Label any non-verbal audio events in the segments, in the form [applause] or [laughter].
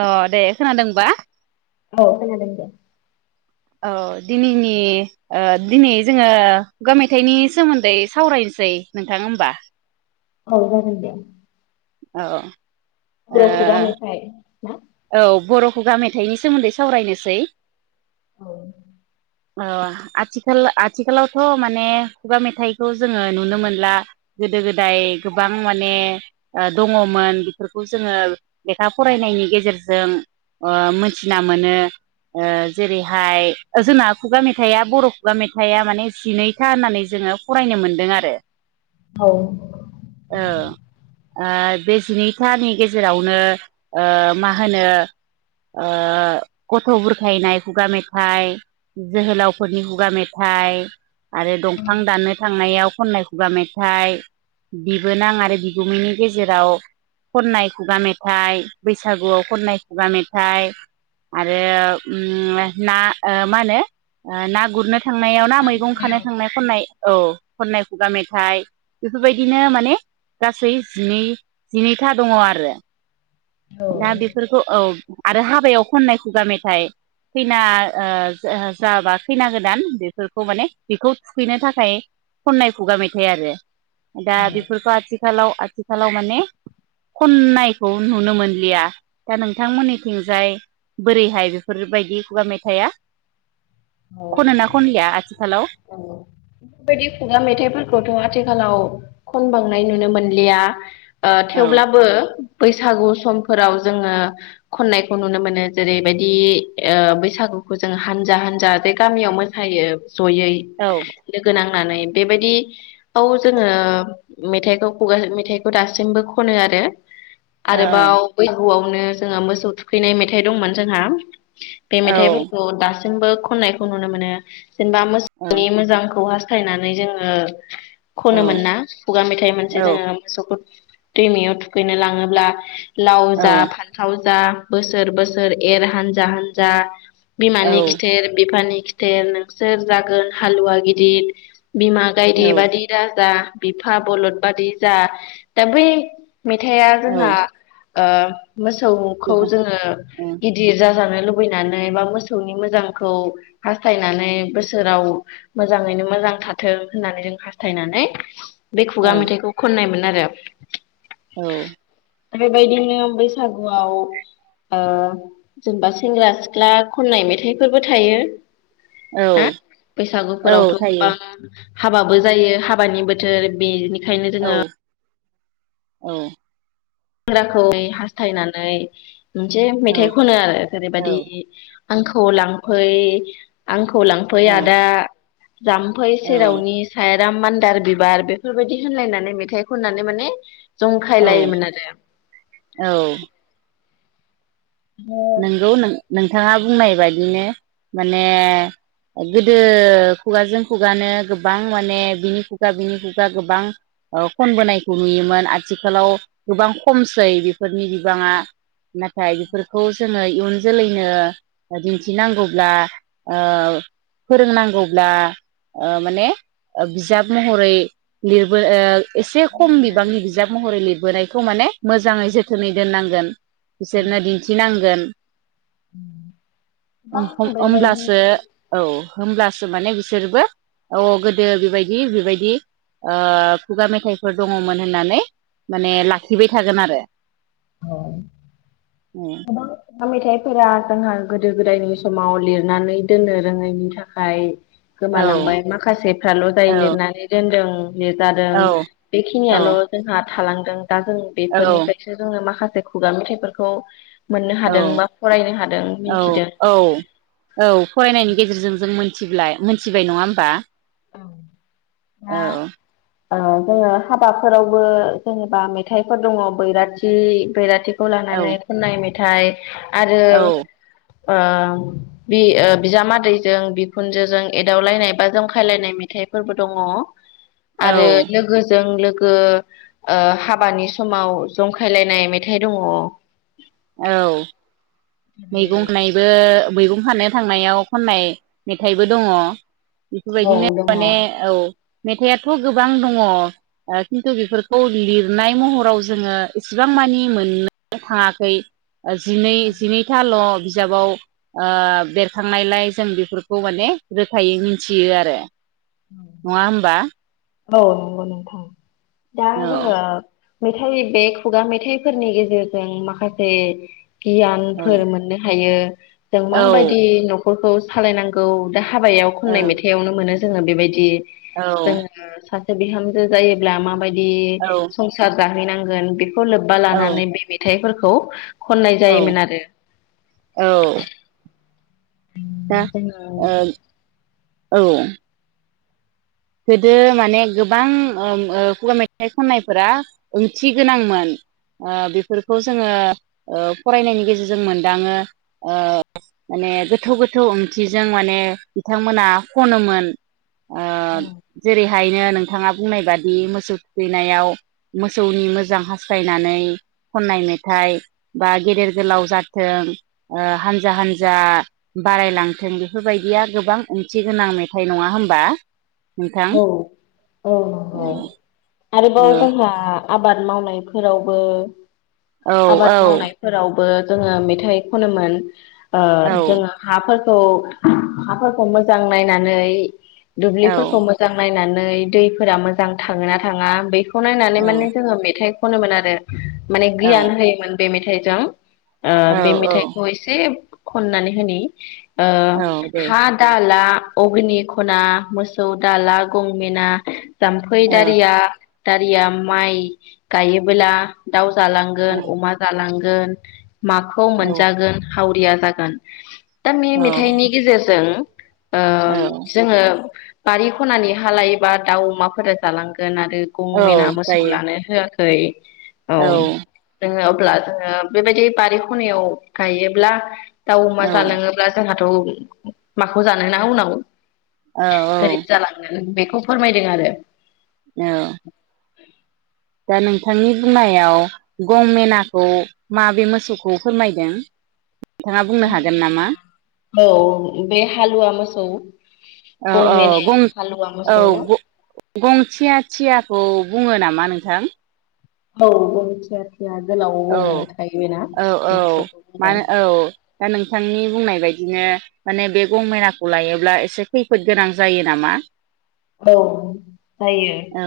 अ दे। खोनादोंबा? औ खोनादों दे। औ ओ दिनैनि दिनै जोङो खुगामेथाइनि सोमोन्दै सावरायनोसै नोंथां होमबा। औ जागोन दे। औ। ओ बर' खुगा मेथाय औ बर' खुगा मेथाइनि सोमोन्दै सावरायनोसै। औ। ओ आथिखाल आथिखालावथ' माने खुगा मेथाइखौ जोङो नुनो मोनला गोदो-गोदाय गोबां माने ओ दङमोन बेफोरखौ जोङो लेखा फरायनायनि गेजेर जों ओ मोनथिना मोनो जेरैहाय जोंना खुगा मेथाइआ बर' खुगा मेथाइआ माने जिनैथा होननानै जोङो फरायनो मोनदों आरो औ। औ ओ बे जिनैथानि गेजेरावनो ओ मा हो मा होनो ओ गथ' बुरखायनाय खुगा मेथाइ जोहोलावफोरनि खुगा मेथाइ आरो दंफां दाननो थांनायाव खननाय खुगा मेथाइ बिबोनां आरो बिगुमैनि गेजेराव खननाय खुगा मेथाइ बैसागुआव खननाय खुगा मेथाइ आरो उम ना मा होनो ओ ना गुरनो थांनायाव ना मैगं खानो थांनाय खननाय औ खन्नाय खुगा मेथाइ बेफोरबायदिनो माने गासै जिनै जिनैथा दङ आरो। औ। दा बेफोरखौ औ आरो हाबायाव खननाय खुगा मेथाइ खैना ओ जा-जाबा खैना गोदान बेफोरखौ माने बेखौ थुखैनो थाखाय खननाय खुगा मेथाइ आरो। दा बेफोरखौ आथिखालाव आथिखालाव माने खननायखौ नुनो मोनलिया दा नोंथांमोननिथिंजाय बोरैहाय बेफोरबायदि खुगा मेथाइया औ औ बेफोरबायदि खुगा मेथाइफोरखौथ' आथिखालाव खन बांनाय नुनो मोनलिया ओ औ थेवब्लाबो बैसागु समफोराव जोङो खननायखौ नुनो मोनो जेरैबायदि ओ बैसागुखौ जों हानजा हानजा गामियाव मोसायो जयै औ लोगो नां नानै बेबायदिखौ जोङो मेथाइखौ मेथाइखौ दासिमबो खनो आरो आरोबाव बैहुआव नो जोंहा मोसौ थुखैनाय मेथाइ दंमोन जोंहा बे औ मेथाइफोरखौ दास जोंबो खनाय नुनो मोनो जेनेबा औ मोसौनि [inaudible] मोजांखौ हास थायनानै जोङो खनो औ मोन ना खुगा मेथाइ मोनसे औ जोङो मोसौखौ दैमायाव थुखैनो लाङोब्ला लाव औ जा फान्थाव जा बोसोर बोसोर एर हानजा हानजा बिमानि खिथेर बिफानि खिथेर नोंसोर जागोन हालुवा गिदिर बिमा गायदे औ बादि दाजा बिफा बलद बादि जा दा बै मेथाइआ जोंहा औ ओ मोसौखौ गोबां जोङो औ गिदिर जाजानो लुबैनानै बा मोसौनि मोजां खौ हास्थायनानै बोसोराव मोजाङैनो मोजां थाथों होननानै जों हास्थायनानै बे खुगा औ मेथाइखौ खननाय मोनो आरो औ बेबायदिनो बैसागुआव ओ जेनेबा सेंग्रा सिख्ला खननाय मेथाइ फोरबो थायो हा औ औ बैसागुफोरावथ' थायो गोबां हाबाबो जायो हाबानि बोथोर बे ओंखायनो औ जोङो औ। सेंग्राखौ [unintelligible] हास्थायनानै मोनसे औ मेथाइ खनो आरो जेरै औ बायदि आंखौ लांफै आंखौ खौ लांफै औ आदा। जाम्फै औ सेरावनि सा राम मान्दार बिबार बेफोरबायदि होनलायनानै मेथाइ खननानै माने जंखाय औ लायोमोन आरो। औ। नोंगौ नों नोंथाङा बुंनाय बादिनो माने गोदो खुगाजों खुगानो गोबां माने बिनि खुगा बिनि खुगा गोबां ओ खनबोनायखौ नुयोमोन आथिखालाव गोबां खमसै बेफोरनि बिबाङा नाथाय बेफोर। खौ जोङो इयुन जोलैनो दिन्थिनांगौब्ला ओ फोरोंनांगौब्ला ओ माने बिजाब महरै लिरबो ओ एसे खम बिबांनि बिजाब महरै लिरबोनाय बखौ माने मोजाङै जोथोनै दोननांगोन। बिसोरनो दि नांगोन। [unintelligible] होमब्लासो औ। होमब्लासो माने बिसोरबो अ गोदो बेबायदि बेबायदि ओ खुगा मेथाइफोर दङमोन होननानै माने लाखिबाय थागोन आरो। औ। ओं। मेथाइफोरा जोंहा गोदो-गोदायनि समाव लिरनानै दोननो रोङैनि थाखाय। गोमालांबाय औ माखासेफ्राल' जाय लिरनानै दोनदों औ लिरजादों औ बेखिनियाल' जोंहा। थालांदों। दा जों औ बेफोरनिफ्रायसो माखासे खुगा मेथाइफोरखौ मोननो औ हादों बा फरायनो हादों मिथिदों औ औ फरायनायनि गेजेरजों जों मोन मिथिब्लाय मिथिबाय नङा होमबा? औ। ओ जोङो हाबाफोरावबो जेनेबा मेथाइफोर दङ बैराथि बैराथि खौ औ लानानै खननाय मे थाइ आरो औ ओ बि ओ बिजामादैजों बिखुनजोजों एदावलायनाय बा जंखा खायलायनाय मेथाइफोरबो दङ औ आरो लोगोजों लोग लोगो ओ हाबानि समाव जंखायलायनाय मेथाइ दङ औ मैगं खानायबो मैगं खानो थांनायाव खननाय मेथाइबो दङ बेफोरबायदिनो माने औ मेथाइआथ गोबां दङ खिन्थु बेफोरखौ लिरनाय महराव जोङो एसेबां मानि मोननो थाङाखै जिनै जिनैथाल' बिजाबाव ओ बेरखांनायलाय जों बेफोरखौ माने रोखायै मिथियो आरो नङा होमबा औ नंगौ नोंथां दा औ जोङो मेथाइ बे खुगा मेथाइफोरनि गेजेरजों माखासे औ गियानफोर मोननो हायो [unintelligible] जों मा औ बायदि न नखरखौ सालायनांगौ दा हाबायाव खननाय मेथाइआवनो मोनो जोङो बेबायदि औ जोङो सा बिहामजो जायोब्ला माबाय दि संसार जाहैनांगोन बे खौ लोब्बा औ लानानै बे मेथाइफोर खौ खननाय औ जायोमोन आरो औ दा ओ जोङो औ गोदो माने गोबां ओ खुगा मेथाइ खननायफोरा ओंथि गोनांमोन ओ बेफोरखौ जोङो ओ फरायनायनि गेजेरजों मोनदाङो माने गोथौ गोथौ ओंथिजों माने बिथांमोना खनोमोन ओ [unintelligible] जेरैहायनो नोंथाङा बुंनाय बादि मोसौ थुखैनायाव मोसौनि मोजां हास्थायनानै खननाय मेथाइ बा गेदेर गोलाव जाथों ओ हानजा हानजा बारायलांथों बेफोरबायदिया गोबां ओंथि गोनां मेथाइ नङा होमबा? नोंथां? औ औ औ आरोबाव ओ गहा आबाद मावनायफोरावबो औ आबाद मावनायफोरावबो जोङो मेथाइ खनोमोन ओ औ जोङो हाफोर औ हाफोरखौ मोजां नायनानै दुब्लिफोरखौ मो नायनानै दैफोरा मोजां थाङोना थाङा बै खौ नायनानै माने जोङो मेथाइ खनोमोन आरो माने औ गियान होयोमोन बे मेथाइ जों। ओ बे औ मेथाइखौ एसे ख'ननानै होनि ओ औ दे हा दा ला अग्नि खना मोसौ दाला गंमेना जाम्फै औ दारिया दारिया माइ गायोबोला दाउ जालांगोन अमा जालांगोन गोन माखौ औ मोनजागोन हावरिया जागोन दा औ बे-मेथाइनि गेजेरजों ओ जोङो बारि खनानि हा लायोबा दाउ अमाफोरा जालांगोन गोन आरो गं मेना औ जायो औ मोसौ लानो होआखै खै औ जोङो अब्ला जोङो बेबायदि बारि खनायाव गायोब्ला दाउ अमा जालाङोब्ला जोंहा थ' माखौ जानो ना उनाव गोरिब जालांङो बेखौ खौ फोरमायदों आरो औ दा नोंथांनि बुंनायाव गं मेनाखौ माबे मोसौखौ फोरमायदों? नोंथाङा बुंनो हागोन नामा? औ बे हालुवा मोसौ औ औ गंमेने गं हालुवा औ मोसौ गंथिया थियाखौ बुङो नामा? नोंथां औ गं थिया औ औ बे औ मोसौखौ बुंदों मानो औ दा नोंथांनि बुंनाय बायदि बायदिनो माने बे गंमैनाखौ लायोब्ला एसे खैफोद गोनां जायो नामा? औ जायो औ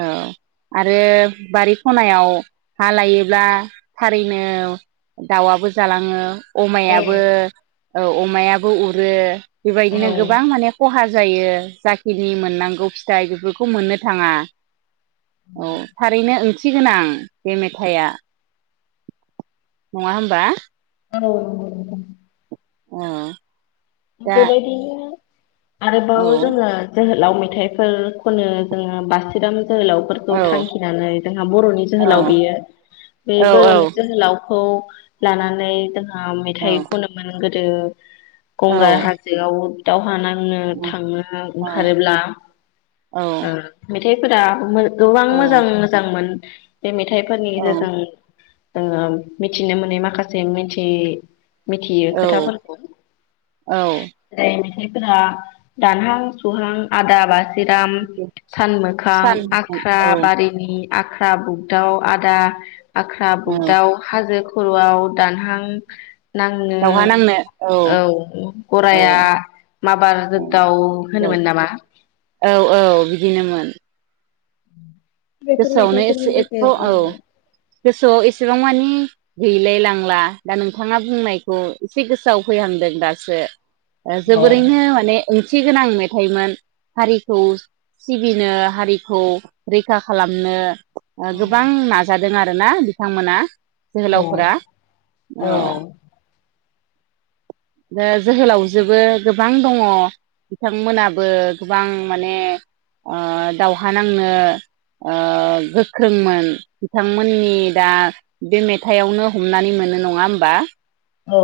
औ आरो बारि खनायाव हा लायोब्ला थारैनो दाउआबो जालाङो । अमायाबो औ अमायाबो उरो बेबायदिनो औ गोबां माने खहा जायो जाखिनि मोननांगौ फिथाइ बेफोरखौ मोननो थाङा । औ थारैनो ओंथिगोनांं बे मेथाइआ नङा होमबा औ‌ नंगौ अ बेबायदिया औ आरोबाव जोङो जोहोलाव मेथाइफोर खनो जोङो बासिराम जोहोलावफोरखौ औ थांखिनानै जोंहा बर'नि औ जोहोलाव बेयो औ बे बर'नि जोहोलाव खौ लानानै जो अ मेथाइ खनो मोन गोद आरो गंगार हाजोआव दावहा नांनो थांनो ओंखारोब्ला औ ओ थेफोरा गोबां मोजां औ मोजांमोन [inaudible] बे मेथाइफोरनि गेजेरजों ओ मिथिनो मोनै माखासे मिथि मिथियो औ खोथाफोरखौ औ जाय मेथाइफोरा दानहां सौहां आदाबा सिराम सान मोखां सान आख्रा औ बारिनि आख्रा बुगदाव आदा आख्रा औ बुगदाव हाजो खर'आव दानहां नांनो दावहा नांनो औ औ औ गरायआ माबार जोगदाव होनोमोन नामा औ औ [inaudible] गोसोआवनो एसे एथ' औ गोसोआव एसेबां मानि गैलाय लांला दा नोंथाङा बुंनायखौ एसे गोसोआव फैहांदों दासो ओ जोबोरैनो माने थि गोनां मेथाइमोन हारिखौ सिबिनो हारिखौ रैखा खालामनो गोबां नाजादों आरो आरोना बिथांमोना जोहोलावफोरा औ जोहोलावजोबो गोबां दङ बिथांमोनाबो गोबां माने ओ दावहा नांनो ओ गोख्रोंमोन बिथांमोननि दा बे मेथाइआवनो हमनानै मोनो नङा होमबा औ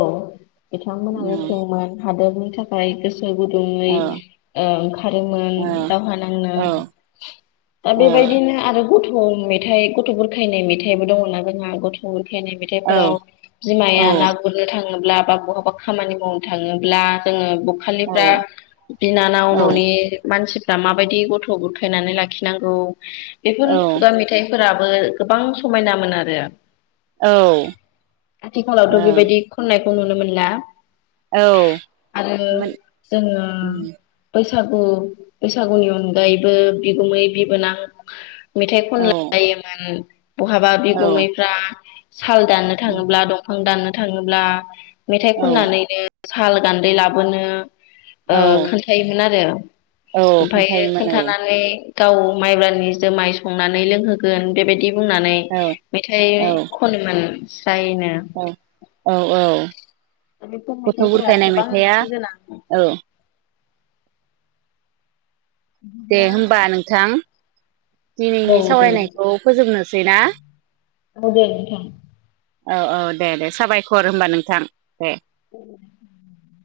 बिथांमोनाबो गोख्रोंमोन हादोर थाखाय गोसो गुदुङै औ ओ ओंखारोमोन औ दावहा नांनो औ दा बेबायदिनो आरो गथ' गथ' मेथाइ गथ' बुरखायनाय मेथाइबो दङना जोंहा गथ' खायनाय औ मेथाइफोराव बिमाया ना थाङोब्ला बा बहाबा खामानि मावनो थाङोब्ला जोङो बखालिफ्रा औ बिनानाव औ न'नि मानसि दा माबायदि गथ' बुरखायनानै लाखिनांगौ बेफोर औ खुगा मेथाइ फोराबो गोबां समायनामोन आरो औ औ। खौ नुनो मोनला। आरो मोन जोङो उम बै बैसागु बैसागुनि अनगायैबो बिगुमै बिबोनां मेथाइ औ खनलायोमोन। बहाबा औ बिगुमैफ्रा साल दाननो उम थाङोब्ला दंफां दाननो थाङो ब्ला मेथाइ औ खननानैनो। साल गान्दै लाबोनो ओ औ खोन्थायोमोन आरो औ ओमफाय खोन्थायोमोन खोन्थानानै। गाव माइब्रानि जोमाय संनानै लोंहोगोन बेबायदि। बुंनानै औ मेथाइ औ खनोमोन। स्रायनो औ औ औ। [inaudible] गथ' बुरखायनाय मेथाइआ औ [unintelligible] दे होमबा नोंथां दिनैनि सावरायनायखौ फोजोबनो ना। औ दे। औ औ दे दे साबायखर होमबा नोंथां दे। औ [unintelligible]